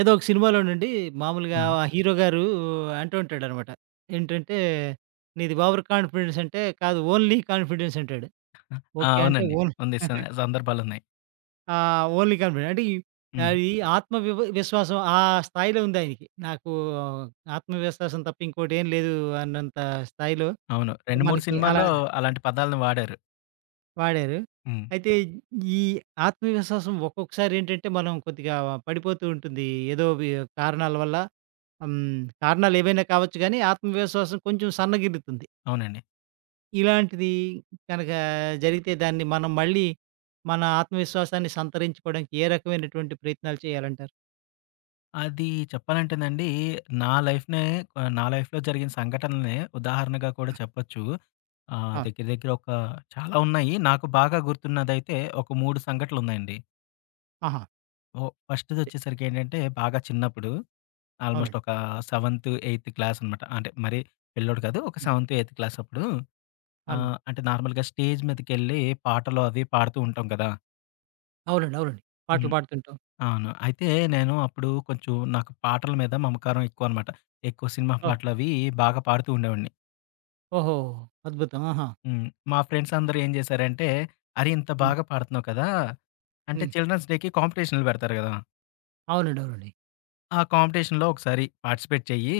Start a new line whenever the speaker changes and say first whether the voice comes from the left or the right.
right: ఏదో ఒక సినిమాలోనండి మామూలుగా
left: హ్మ్.
right: ఆ హీరోగారు అంటూ ఉంటాడనమాట. ఏంటంటే. "నీది ఓవర్ కాన్ఫిడెన్స్" అంటే "కాదు. ఓన్లీ కాన్ఫిడెన్స్" అంటాడు.
left: ఆహా! ఆ!
right: ఓకే. అంటే
left: అవునండి.
right: ఓన్
left: ఉంది. స సందర్భాలున్నాయి.
right: ఆ! ఓన్లీ కాన్ఫిడెన్స్ అంటే ఈ
left: హ్మ్.
right: అది ఆత్మ వి విశ్వాసం ఆ స్థాయిలో ఉంది ఆయనకి. నాకు ఆత్మవిశ్వాసం తప్ప ఇంకోటేం లేదు అన్నంత స్థాయిలో.
left: అవును.
right: అంటే
left: 2, 3
right: మనకి అలా
left: సినిమాల్లో అలాంటి పదాల్ని వాడారు.
right: వాడారు.
left: హ్మ్.
right: అయితే ఈ ఆత్మవిశ్వాసం ఒక్కొక్కసారేంటంటే మనం కొద్దిగా పడిపోతూ ఉంటుంది. ఏదో వి కారణాల వల్ల. హ్మ్. కారణాలేవైనా కావచ్చుగానీ ఆత్మవిశ్వాసం కొంచెం సన్నగిల్లుతుంది.
left: అవునండి.
right: ఇలాంటిది కనక జరిగితే దాన్ని మనం మళ్ళీ మన ఆత్మవిశ్వాసాన్ని సంతరించుకోవడానికి ఏ రకమైనటువంటి ప్రయత్నాలు చేయాలంటారు?
left: అది చెప్పాలంటేనండి. నా లైఫ్‌‌‌నే కొ నా లైఫ్‌లో జరిగిన సంఘటల్నే ఉదాహరణగా కూడా
right: ఆ!
left: చెప్పొచ్చు. ఆహ్,
right: ఆ!
left: దెగ్గర దెగ్గర ఒక చాలా ఉన్నాయి. నాకు బాగా గుర్తున్నదైతే ఒక మూడు సంఘటనలున్నాయండి.
right: ఆహా!
left: ఓహ్! ఫస్ట్‌ది ఒచ్చేసరికి ఏంటంటే. బాగా చిన్నప్పుడు. ఆల్మోస్ట్
right: అవునండి.
left: ఒక సెవెన్త్ ఎయిత్ క్లాస్ అనమాట. అంటే మరరీ పిల్లోడు కాదు. ఒక
right: హ్మ్.
left: సెవెన్త్ ఎయిత్ క్లాస్ అప్పుడు. ఆ!
right: అన్
left: అంటే నార్మల్‌గా స్టేజ్ మీదకెళ్ళి పాటలు అవి పాడుతూ ఉంటాం గదా!
right: అవునండి. అవునండి. పాటలు
left: హ్మ్.
right: పాడుతుంటాం.
left: అవును. అయితే నేను అప్పుడు కొంచెం. నాకు పాటల మీద మమకారం ఎక్కువనమాట. ఎక్కువ సినిమా
right: ఆ!
left: పాటలు అవి బాగా పాడుతూ ఉండేవాడిని.
right: ఓహో! అద్భుతం ఆహా!
left: హ్మ్. మా ఫ్రెండ్స్ అందరూ ఏం జేశారంటే. అరెయ్ ఇంత
right: హ్మ్.
left: బాగా పాడుతున్నావు కదా! అంటే
right: హ్మ్.
left: చిల్డ్రన్స్ డేకి కాంపిటీషన్లు పెడతారు కదా!
right: అవునండి. అవునండి.
left: ఆ కాంపిటీషన్‌లొ ఒకసారి పార్టిసిపేట్ చెయ్యి.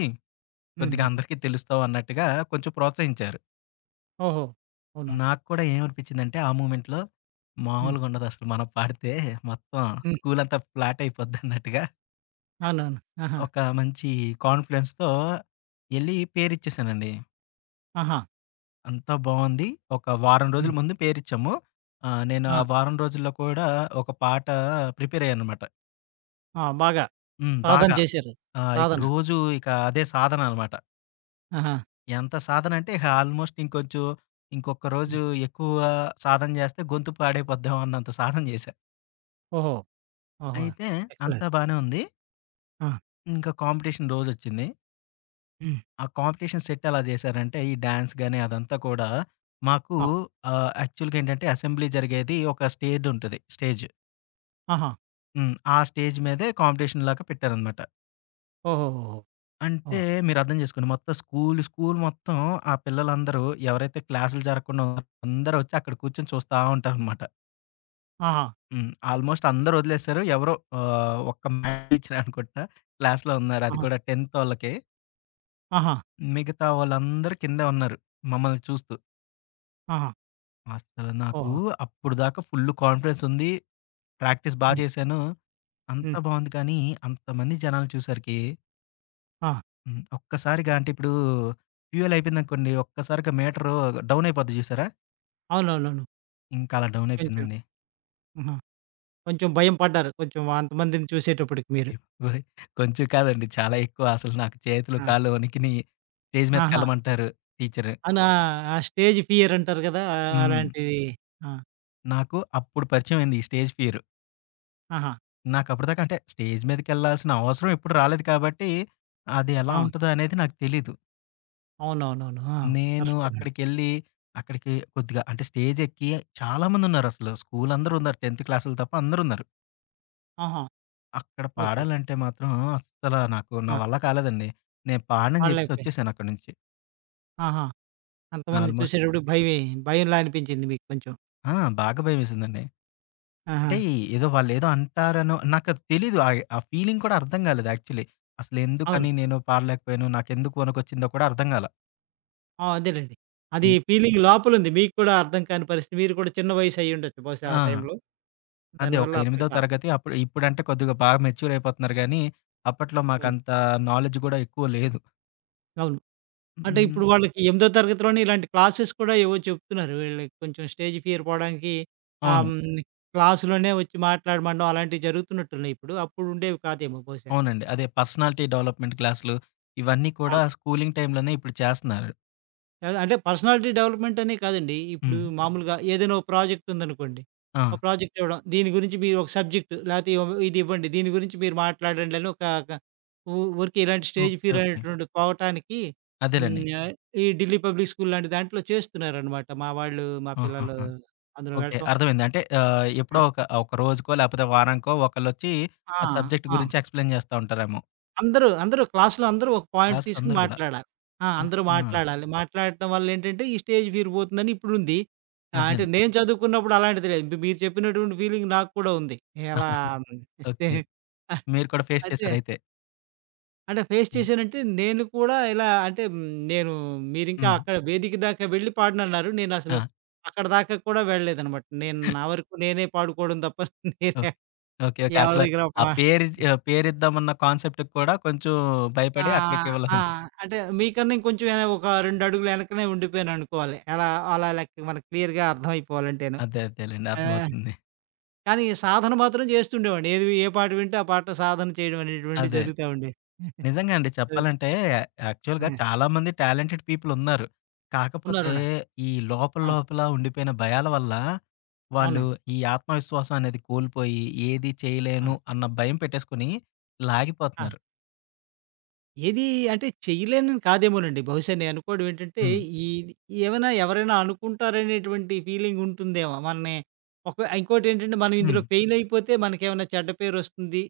left: కొద్దిగా
right: హుహు.
left: అందరికీ తెలుస్తావు అన్నట్టుగా కొంచెం ప్రోత్సహించారు.
right: ఓహో! అవునా.
left: నాకు కూడా ఏమనిపిచ్చిందంటే ఆ మూమెంట్‌లొ.
right: హ్మ్.
left: మామూలుగా ఉండదు అసలు మనం పాడితే, మొత్తం
right: హ్మ్.
left: స్కూలంతా ఫ్లాట్ అయిపోద్దన్నట్టుగా
right: అవునవును. ఆహా!
left: ఒక మంచి కాన్ఫిడెన్స్‌తో ఎళ్లి పేరిచ్చేసానండి.
right: ఆహా!
left: అంతా బావుంది. ఒక వారం రోజుల
right: హ్మ్.
left: ముందు పేరిచ్చాము. ఆ! నేను ఆ
right: ఆ!
left: వారం రోజుల్లో కూడా ఒక పాట ప్రిపేర్ అయ్యా అనమాట.
right: ఆ! బాగా.
left: హ్మ్.
right: సాధన
left: బాగా.
right: చేశారు.
left: ఆ! ఇక
right: సాధన.
left: రోజు ఇక అదే సాధననమాట.
right: ఆహా!
left: ఎంత సాధనంటే ఇహ ఆల్మోస్ట్ ఇంకొంచెం. ఇంకొక రోజు
right: హ్మ్.
left: ఎక్కువ సాధన జేస్తే గొంతు పాడైపోద్దేమో అన్నంత సాధన చేశా.
right: ఓహో! ఆహా!
left: అయితే
right: ఎక్సలెంట్.
left: అంతా బానే ఉంది.
right: ఆ!
left: ఇంకా కాంపిటీషన్ రోజొచ్చింది.
right: హ్మ్.
left: ఆ కాంపిటీషన్ సెట్ ఎలా చేశారంటే, ఈ డ్యాన్స్ గాని, అదంతా కూడా మాకు
right: ఆ!
left: ఆహ్, యాక్చువల్‌గా ఏంటంటే, అసెంబ్లీ జరిగేది ఒక స్టేడ్ ఉంటది స్టేజు.
right: ఆహా!
left: హ్మ్. ఆ స్టేజ్ మీదే కాంపిటీషన్ లాగా పెట్టేరనమాట.
right: ఓహోహో!
left: అంటే
right: ఓహ్!
left: మీరర్థం చేసుకోండి. మొత్తం స్కూలు స్కూలు మొత్తం, ఆ పిల్లలందరూ ఎవరైతే క్లాసులు జరగకుండా అందరూ వచ్చి, అక్కడ కూర్చొని చూస్తా ఉంటారనమాట.
right: ఆహా!
left: హ్మ్. ఆల్మోస్ట్ అందరూ వదిలేసారు. ఎవరో ఆహ్, ఒక్క మ్యాథ్స్ టీచర్ అనుకుంటా. క్లాస్‌లో ఉన్నారు అది
right: ఆహా!
left: కూడా టెన్తోళ్ళకి.
right: ఆహా!
left: మిగతా వాళ్ళందరూ కిందే ఉన్నారు. మమ్మల్ని చూస్తూ.
right: ఆహా!
left: అసలు నాకు
right: ఓహో!
left: అప్పటిదాకా ఫుల్లు కాన్ఫిడెన్స్ ఉంది, ప్రాక్టీస్ బా
right: హ్మ్.
left: చేశాను.
right: హ్మ్.
left: అంతా బావుంది. కానీ అంతమంది జనాలు చూస్సరికి
right: ఆ!
left: హ్మ్. ఒక్కసారిగా అంటే ఇప్పుడు, ఫ్యూయల్ అయిపోయిందనుకోండి. ఒక్కసారిగా మీటరు డౌన్ అయిపోద్ది చూసారా?
right: అవునవునవును.
left: ఇంకా అలా
right: కొంచెం.
left: డౌనయిపోయిందండి.
right: ఆహా! కొంచెం భయం పడ్డారు. కొంచెం అంతమందిని చూసేటప్పటికి మీరు.
left: ఎప్ ఓయ్! కొంచెం కాదండి. చాలా ఎక్కువ అసలు నాకు చేతులు
right: ఆ!
left: కాళ్ళు వణికిినయి. స్టేజ్ మీద
right: ఆహా!
left: కెళ్ళమంటారు. టీచరు.
right: అనా ఆ స్టేజ్ ఫియర్ అంటారు కదా! ఆహ్,
left: హ్మ్.
right: అలాంటిది ఆ!
left: నాకు అప్పుడు పరిచయమైంది ఈ స్టేజ్ ఫియరు.
right: ఆహా!
left: నాకప్పుటిదాకా అంటే స్టేజ్ మీదకెళ్ళాల్సిన అవసరం ఎప్పుడు రాలేదు కాబట్టి, అది ఎలా
right: ఆ!
left: ఉంటదో అనేది నాకు తెలీదు.
right: అవునవునవును. ఆ!
left: నేను
right: కరెక్టే‌నండి.
left: అక్కడికెళ్ళి అక్కడికి కొద్దిగా అంటే స్టేజెక్కి చాలామందున్నారసలు. స్కూలందరున్నారు. 10థ్ క్లాసోళ్ళు తప్ప అందరున్నారు.
right: ఆహా!
left: అక్కడ
right: ఓకే.
left: పాడాలంటే మాత్రం అస్సల నాకు నా
right: ఆ!
left: వల్ల కాలేదండి. నేను పాడనని జెప్పేసి
right: పాడలేకపోయే.
left: వచ్చేశానక్కడి నుంచి.
right: ఆహా! అంతమందిని
left: ఆల్మోస్ట్.
right: చూసేటప్పుడు భయమై భయంలా అనిపించింది మీకు కొంచెం.
left: ఆ! బాగా భయమేసిందండి. అంటే,
right: ఆహా!
left: ఏదో వాళ్లేదో అంటారనో నాకది తెలీదు ఆయే ఆ ఫీలింగ్ కూడా అర్థం గాలేదు యాక్చువల్లీ.
right: అవును.
left: అసలెందుకని నేను పాడలేకపోయాను నాకెందుకు వనుకొచ్చిందో కూడా అర్థంగాలా.
right: ఆ! అదేలెండి. అది
left: హ్మ్.
right: ఫీలింగ్ లోపలుంది. మీకు కూడా అర్థం కాని పరిస్థితి, మీరు కూడా చిన్న వయసయ్యుండొచ్చు బహుశా
left: ఆ!
right: ఆ టైంలో.
left: అదే. ఒక
right: దానివల్ల
left: ఎనిమిదో
right: అర్దంకాలా.
left: తరగతి అప్పుడు. ఇప్పుడంటే కొద్దిగా బాగా మెచ్యూర్ అయిపోతున్నారు గానీ, అప్పట్లో
right: అవును.
left: మాకంత నాలెడ్జ్ గూడా ఎక్కువ లేదు.
right: అవును.
left: హు.
right: అంటే
left: హ్మ్.
right: ఇప్పుడు వాళ్ళకి ఎమిదో తరగతిలోనే ఇలాంటి క్లాసెస్ కూడా ఏవో చెప్తున్నారు. వీళ్ళకి కొంచెం స్టేజ్ ఫియరు పోడానికి, ఆహ్,
left: అవును.
right: హ్మ్. క్లాసులోనే ఒచ్చి మాట్లాడమనడం అలాంటివి జరుగుతున్నట్టున్నయిప్పుడు. అప్పుడు ఉండేవి కాదేమో బహుశా.
left: అవునండి. అదే. పర్సనాలిటీ డెవలప్‌మెంట్ క్లాసులు. ఇవన్నీ కూడా
right: ఆ!
left: స్కూలింగ్ టైంలోనే ఇప్పుడు చేస్తన్నారు.
right: కాదు. అంటే పర్సనాలిటీ డెవలప్‌మెంటనే కాదండి. ఇప్పుడు
left: హ్మ్.
right: మామూలుగా ఏదైనా ఒక ప్రాజెక్టుందనుకోండి. ఆ
left: ఆ!
right: ప్రాజెక్ట్ ఇవ్వడం. దీని గురించి మీరోక సబ్జెక్ట్ లేకపోతే ఇయొ ఇదివ్వండి. దీని గురించి మీరు మాట్లాడండని ఒక క ఉ ఊరికే ఇలాంటి స్టేజ్
left: ఓకే,
right: ఫియర్
left: ఓకే.
right: అనేటువంటిది పోవటానికి
left: అదేలెండి.
right: హ్మ్ ఆహ్, ఈ ఢిల్లీ పబ్లిక్ స్కూలాంటి దాంట్లో చేస్తున్నారనమాట. మా వాళ్ళు, మా పిల్లలు.
left: ఆహాహా!
right: అందులో
left: ఓకే.
right: వెళ్ళటం
left: అర్థమైంది. అంటే ఆహ్, ఎప్పుడో
right: ఆ!
left: ఒక, ఒక రోజుకో, లేకపోతే వారానికో ఒకళ్ళోచ్చి
right: ఆ!
left: ఆ సబ్జెక్ట్
right: ఆ!
left: గురించి ఎక్స్‌ప్లేన్ జేస్తా ఉంటారేమో.
right: అందరూ, అందరూ క్లాస్‌లో అందరూ ఒక పాయింట్
left: క్లాసు‌లో
right: తీసుకొని
left: అందరూ గూడా.
right: మాట్లాడా ఆ! అందరూ
left: అహా!
right: మాట్లాడాలి. మాట్లాడటం వల్లేంటంటే ఈ స్టేజ్ ఫియర్ పోతుందని ఇప్పుడుంది. ఆహ్, అంటే
left: అదేన్
right: నేను చదువుకున్నప్పుడు అలాంటిది లేదు. మీ మీరు చెప్పినటువంటి ఫీలింగ్ నాకు కూడా ఉంది. ఎలా హ్మ్,
left: ఓకే.
right: [unintelligible] అహ్,
left: మీరు కూడా ఫేస్
right: అయితే
left: చేశారైతే.
right: అంటే ఫేస్
left: హ్మ్.
right: చేశానంటే నేను కూడా ఇలా అంటే హ్మ్, నేను మీరింకా
left: హ్మ్.
right: అక్కడ వేదిక దాకా వెళ్ళి పాడనన్నారు నేనసలు
left: ఆ!
right: అక్కడిదాకా కూడా వెళ్ళలేదనమాట. నేను నా వరకు నేనే పాడుకోవడం దప్ప
left: ఓ
right: నేనే
left: ఓకే, ఓకే.
right: ఎవరి
left: అసలు
right: దగ్గరో
left: ఆ
right: పా
left: పేరుజ్
right: హ్మ్.
left: ఆహ్, పేరిద్దామన్న కాన్సెప్ట్‌కి కూడా కొంచెం భయపడి
right: ఆహ్,
left: అక్కడికి వెళ్ళను.
right: ఆహ్, అంటే మీకన్నా ఇంకొంచెం ఏన ఒక రెండడుగులు ఎనకనే ఉండిపోయాననుకోవాలి. ఎలా అలా లెక్క మనకు క్లియర్‌గా అర్థమైపోవాలంటేను.
left: అదే అదేలెండి.
right: ఆహ్,
left: అర్థమవుతుంది.
right: కానీ సాధన మాత్రం జేస్తుండేవాడిని. ఏదివి ఏ పాట వింటే ఆ పాట సాధన చేయడమనేటువంటిది
left: అదే.
right: జరుగుతా ఉండే.
left: నిజంగా అండి
right: అది.
left: చెప్పాలంటే యాక్చువల్‌గా
right: ఆ!
left: చాలామంది టాలెంటెడ్ పీపులున్నారు. కాకపోతే
right: ఉన్నారున్నారు.
left: ఈ లోపల,
right: ఆ!
left: లోపల ఉండిపోయిన భయాల వల్ల వాళ్ళు
right: అవునండి.
left: ఈ ఆత్మవిశ్వాసమనేది కోల్పోయి, ఏది
right: ఆ!
left: చేయలేను అన్న భయం పెట్టేసుకొని
right: ఆ!
left: లాగిపోతున్నారు.
right: ఏదీ అంటే, చేయలేనని కాదేమోనండి. బహుశా నేననుకోవడం ఏంటంటే,
left: హ్మ్.
right: ఈదీ ఏవైనా ఎవరైనా అనుకుంటారనేటువంటి ఫీలింగుంటుందేమో మన్ని ఒక ఇంకోటేంటంటే మనం ఇందులో
left: హ్మ్.
right: ఫెయిలయిపోతే మనకేమన్నా చెడ్డ పేరొస్తుంది,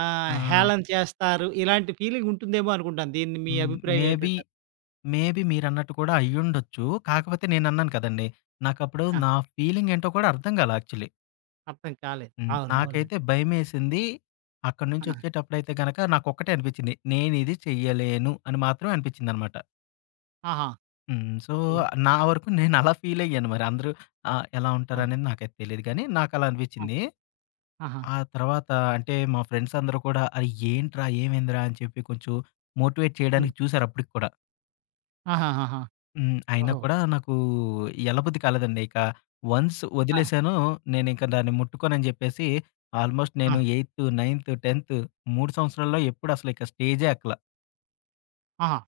right: ఆహ్,
left: ఆ!
right: హేళన చేస్తారు, ఇలాంటి ఫీలింగుంటుందేమో అనుకుంటాను. దీన్ని మీ
left: హ్మ్.
right: అభిప్రాయం
left: మేబి,
right: ఏంటంటారు?
left: మేబి మీరన్నట్టు కూడా అయ్యుండొచ్చు. కాకపోతే నేనన్నాను కదండీ. నాకప్పుడు
right: ఆ!
left: నా ఫీలింగ్ ఏంటో కూడా అర్థం గాలా. యాక్చువల్‌లీ.
right: అర్థం కాలేదు.
left: హ్మ్.
right: అవును. అవునండి.
left: నాకైతే భయమేసింది. అక్కడ్నుంచి
right: ఆ!
left: ఒచ్చేటప్పుడైతే గనక నాకొక్కటే అనిపిచ్చింది. నేనిది చెయ్యలేను అని మాత్రం అనిపిచ్చిందనమాట.
right: ఆహా!
left: హ్మ్. సో,
right: ఎ
left: నా వరకు నేనలా ఫీలయ్యాను మరి అందరూ ఆహ్, ఎలా
right: ఆ!
left: ఉంటారనేది నాకైతే తెలీదు కానీ, నాకలా
right: ఆ!
left: అనిపిచ్చింది.
right: ఆహా!
left: ఆ తర్వాత అంటే, మా ఫ్రెండ్స్ అందరూ కూడా, "ఆ! ఏంట్రా? ఏమైందిరా?" అని చెప్పి కొంచెం మోటివేట్
right: హ్మ్.
left: చేయడానికి చూసారప్పడికి కుడా.
right: ఆహాహాహా!
left: హ్మ్. అయినా
right: ఓహో!
left: కూడా నాకు ఎల్ల బుద్ది కాలేదండి. ఇక వన్స్
right: ఆ!
left: ఒదిలేసానో, నేనింక దాన్ని ముట్టుకోనని జెప్పేసి ఆల్‌మోస్ట్
right: ఆ!
left: నేను ఎయి‌తు, నై‌న్తు, టెన్తు 3 సంవత్సరాల్లో ఎప్పుడు అసలిక స్టేజే ఎక్కల.
right: ఆహా!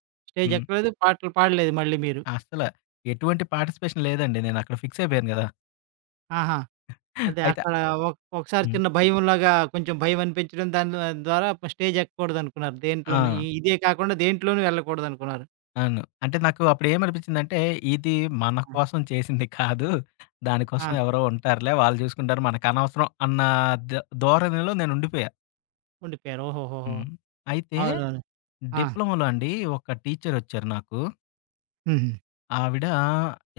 left: హ్మ్.
right: స్టేజెక్కలేదు, పాటలు పాడలేదు మళ్ళీ మీరు.
left: అస్సల, ఎటువంటి పార్టిసిపేషన్ లేదండి. నేనక్కడ ఫిక్సయిపోయాను గదా!
right: ఆహా! అదే
left: అయిత,
right: అక్కడ ఒక ఒకసారి
left: హ్మ్.
right: చిన్న భయంలాగా, కొంచెం భయం అనిపించడం దాని ద్వారా స్టేజెక్కకూడదనుకున్నారు. దేంట్లోను. ఇ
left: ఆ!
right: ఇదే కాకుండా దేంట్లోనూ వెళ్ళకూడదనుకున్నారు.
left: అవును. అంటే నాకు అప్పుడేమనిపిచ్చిందంటే ఇది మన
right: ఆ!
left: కోసం చేసింది కాదు. దానికోసం
right: ఆ!
left: ఎవరో ఉంటారులే, వాళ్ళు చూసుకుంటారు మనకనవసరం అన్న ద దోరణిలో నేను ఉండిపోయా.
right: ఉండిపోయారు. ఓహోహోహో!
left: హ్మ్. అయితే.
right: అవునవును. ఆ!
left: డిప్లొమాలో అండి ఒక టీచరొచ్చారు నాకు.
right: హుహు.
left: ఆవిడ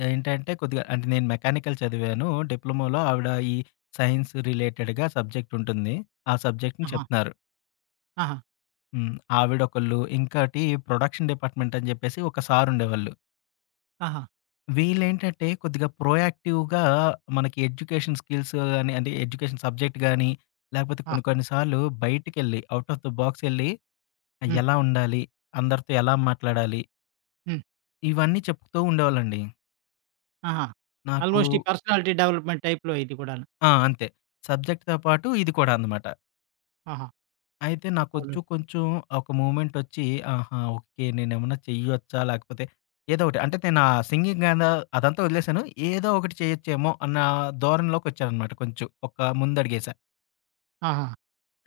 left: ఏంటంటే కొద్దిగా అంటే నేను మెకానికల్ చదివాను. డిప్లొమాలో ఆవిడ, ఈ సైన్స్ రిలేటెడ్‌గా సబ్జెక్టుంటుంది. ఆ సబ్జెక్ట్‌ని
right: ఆహా!
left: చెప్తున్నారు.
right: ఆహా!
left: హ్మ్. ఆవిడొకళ్ళు, ఇంకోటి ప్రొడక్షన్ డిపార్ట్మెంటని చెప్పేసి ఒక సారుండేవాళ్ళు.
right: ఆహా!
left: వీళ్ళేంటంటే కొద్దిగా ప్రొయాక్టివ్‌గా మనకి ఎడ్యుకేషన్ స్కిల్స్ గాని అంటే, ఎడ్యుకేషన్ సబ్జెక్ట్ గాని, లేకపోతే
right: ఆ!
left: కొన్ని కొన్ని సార్లు బయటికెళ్ళి, ఔట్ ఆఫ్ ది బాక్సెళ్ళి. ఆహ్,
right: హ్మ్.
left: ఎలా ఉండాలి? అందరితో ఎలా మాట్లాడాలి?
right: హ్మ్.
left: ఇవన్నీ చెప్పుతూ ఉండేవాళ్ళండి.
right: ఆహా!
left: నాకు
right: ఆల్మోస్ట్ ఈ పర్సనాలిటీ డెవలప్మెంట్ టైప్‌లో ఇది కూడాను.
left: ఆ! అంతే. సబ్జెక్ట్‌తో పాటు ఇది కూడా అనమాట.
right: ఆహా!
left: అయితే నాకొచ్చు
right: అవును.
left: కొంచెం ఒక మూవ్మెంటొచ్చి ఆహా! ఓకే. నేనేమన్నా చెయ్యొచ్చా, లేకపోతే ఏదో ఒకటి. అంటే, నేను ఆ సింగింగ్ గాని అదంతా వదిలేసాను. ఏదో ఒకటి చేయొచ్చేమో అన్న ధోరణిలోకొచ్చానమాట కొంచెం. ఒక ముందు అడుగేసా.
right: ఆహా!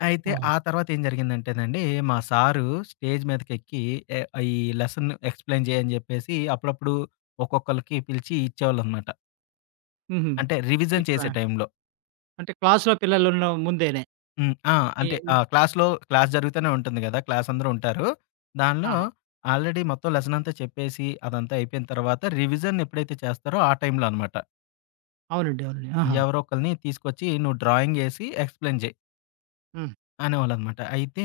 left: అయితే
right: ఓహో!
left: ఆ తర్వాతేం జరిగిందంటేనండి, మా సారు స్టేజ్ మీదకెక్కి ఎ ఈ లెసన్‌ని ఎక్స్‌ప్లెయిన్ చేయ్యని చెప్పేసి, అప్పుడప్పుడు ఒక్కొక్కళ్ళకి పిలిచి ఇచ్చేవాళ్ళనమాట.
right: హుహు.
left: అంటే, రివిజన్
right: ఇట్లా.
left: చేసే టైంలో.
right: అంటే, క్లాస్‌లో పిల్లలు ఉన్న ముందేనే.
left: హ్మ్. ఆ! అంటే,
right: ఈనే
left: ఆహ్, క్లాస్‌లో, క్లాస్ జరుగుతూనే ఉంటుంది కదా! క్లాసందరూ ఉంటారు. దానిలో
right: ఆహా!
left: ఆల్రెడీ మొత్తం లెసన్ అంతా చెప్పేసి అదంతా అయిపోయిన తర్వాత, రివిజన్ ఎప్పుడైతే చేస్తారో ఆ టైంలో అనమాట.
right: అవునండి. అవునండి. ఆహా!
left: ఎవరో ఒకళ్ళని తీసుకొచ్చి నువ్వు డ్రాయింగ్ ఏసి ఎక్స్‌ప్లెయిన్ చేయి.
right: హ్మ్.
left: అనేవాళ్ళనమాట. అయితే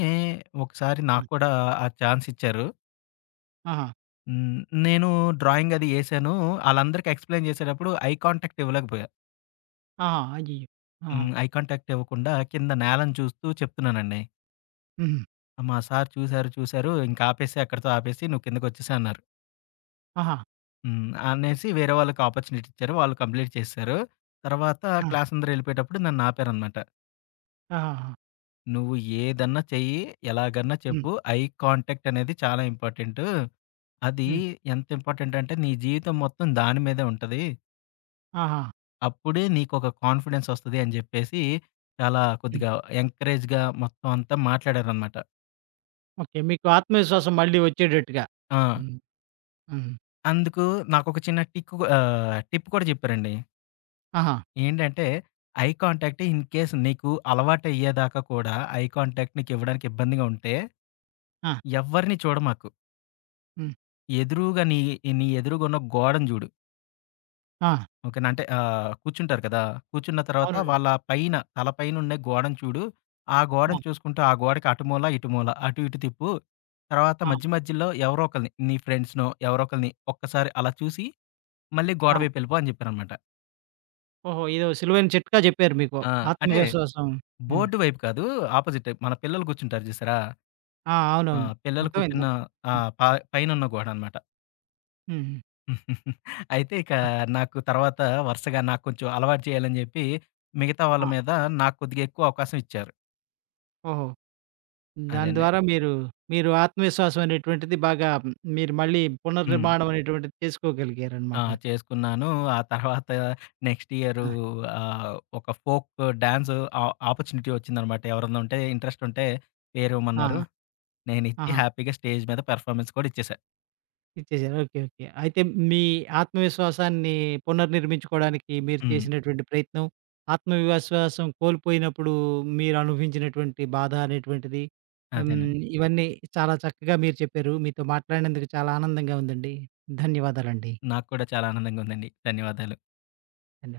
left: ఒకసారి
right: ఆ!
left: నాకు కూడా ఆ ఛాన్స్ ఇచ్చారు.
right: ఆహా!
left: హ్మ్. నేను డ్రాయింగ్ అది ఎసాను. ఆళ్ళందరికీ ఎక్స్‌ప్లెయిన్ చేసేటప్పుడు ఐ కాంటాక్ట్ ఇవ్వలేకపోయా.
right: ఆ! అయ్యి, ఆహా!
left: హ్మ్. ఐ కాంటాక్టివ్వకుండా కింద నేలను చూస్తూ చెప్తున్నానండి.
right: హుహు.
left: మా సారు చూసారు, చూసారు. "ఇంకాపేసేయి. అక్కడితో ఆపేసి నువ్వు కిందకోచ్చేసేయన్నారు."
right: ఆహా!
left: హ్మ్. అనేసి వేరే వాళ్ళకి ఆపర్చునిటిచ్చారు. వాళ్ళు కంప్లీట్ చేసేసారు. తర్వాత
right: ఆ!
left: క్లాసందరెళ్ళిపోయేటప్పుడు నన్నాపారన్నమాట.
right: ఆహాహా!
left: "నువ్వు ఏదన్నా చెయ్యి, ఎలాగన్నా
right: హ్మ్.
left: చెప్పు. ఐ కాంటాక్ట్ అనేది చాలా ఇంపార్టెంటు. అది
right: హ్మ్.
left: ఎంతింపార్టెంటంటే నీ జీవితం మొత్తం దాని మీదే ఉంటది."
right: ఆహా!
left: "అప్పుడే నీకొక కాన్‌ఫిడెన్సొస్తది" అని జెప్పేసి, చాలా
right: హ్మ్.
left: కొద్దిగా ఎంకరేజ్‌గా మొత్తమంతా మాట్లాడారనమాట.
right: ఓకే. మీకు ఆత్మవిశ్వాసం మళ్ళీ ఒచ్చేటట్టుగా.
left: ఆ!
right: హ్మ్. హుహు.
left: అందుకు నాకోక చిన్న టిక్ కూ ఆహ్, టిప్ కూడా చెప్పారండి.
right: ఆహా!
left: ఏంటంటే "ఐ కాంటాక్ట్ ఇన్‌కేస్ నీకు అలవాటయ్యేదాకా కూడా ఐ కాంటాక్ట్ నీకివ్వడానికి ఇబ్బందిగా ఉంటే
right: ఆ!
left: ఎవ్వరిని చూడ‌మాకు."
right: హ్మ్.
left: ఎదురుగా నీ, నీ ఎదురుగున్న గోడను జూడు.
right: ఆ!
left: "ఓకే నా? అంటే ఆహ్, కూర్చుంటారు కదా! కూర్చున్న తర్వాత
right: అవునండి.
left: వాళ్ళ పైన తల పైనుండి గోడను చూడు. ఆ
right: ఆ!
left: గోడను చూసుకుంటూ, ఆ గోడకి అటు మూల, ఇటు మూల, అటు ఇటు తిప్పు. తర్వాత
right: ఆ!
left: మధ్య మధ్యలో ఎవరో ఒకళ్ళని నీ ఫ్రెండ్స్‌నో ఎవరో ఒకళ్ళని ఒక్కసారి అలా చూసి, మళ్ళీ
right: ఆ!
left: గోడవైపెళ్ళిపో" అని జెప్పారనమాట.
right: ఓహో! ఏదో సులువైన చిట్కా జెప్పారు మీకు.
left: ఆ! అంటే,
right: ఆత్మవిశ్వాసం హ్మ్.
left: బోర్డు వైపు కాదు ఆపోజిటే మన పిల్లలు గూర్చుంటారు చూసారా?
right: ఆ!
left: ఆ!
right: అవునవును.
left: పిల్లలు
right: అర్థమైంది.
left: కూర్చున్న
right: అర్థం ఆ!
left: ఆహ్, ప పైనున్న గోడనమాట.
right: హుహు.
left: అయితే ఇక
right: ఆ!
left: నాకు తర్వాత వరుసగా నాకు కొంచెం అలవాటు చేయాలని జెప్పి మిగతా వాళ్ళ
right: ఆ!
left: మీద నాకు కొద్దిగా ఎక్కువ అవకాశం ఇచ్చారు.
right: ఓహో! దాని
left: అదేండి.
right: ద్వారా మీరు, మీరు ఆత్మవిశ్వాసం అనేటువంటిది బాగా మీరు మళ్ళీ
left: హ్మ్.
right: పునర్నిర్మాణం అనేటువంటిది
left: ఆ!
right: చేసుకోగలిగారనమాట.
left: చేసుకున్నాను. ఆ తర్వాత నెక్స్ట్ ఇయరు
right: ఆ!
left: ఆహ్, ఒక ఫోకు డాన్సు ఆహ్, ఆపర్చునిటీ వచ్చిందనమాట. ఎవరన్నా ఉంటే, ఇంట్రెస్టుంటే
right: ఆహా!
left: పేరేమన్నారు. నేనిచ్చి
right: ఆహా!
left: హ్యాపీగా స్టేజ్ మీద పెర్ఫామన్స్ కూడ ఇచ్చేసా.
right: ఇచ్చేసారు. Okay, okay. అయితే మీ ఆత్మవిశ్వాసాన్ని పునర్నిర్మించుకోవడానికి మీరు
left: హ్మ్.
right: చేసినటువంటి ప్రయత్నం ఆత్మవిశ్వాసం కోల్పోయినప్పుడు మీరు అనుభవించినటువంటి బాధ అనేటువంటిది ఆహ్,
left: అదేనండి.
right: హ్మ్, ఇవన్నీ చాలా చక్కగా మీరు చెప్పారు. మీతో మాట్లాడినందుకు చాలా ఆనందంగా ఉందండి. ధన్యవాదాలండి.
left: నాకు కూడా చాలా ఆనందంగా ఉందండి. ధన్యవాదాలు.
right: [unintelligible]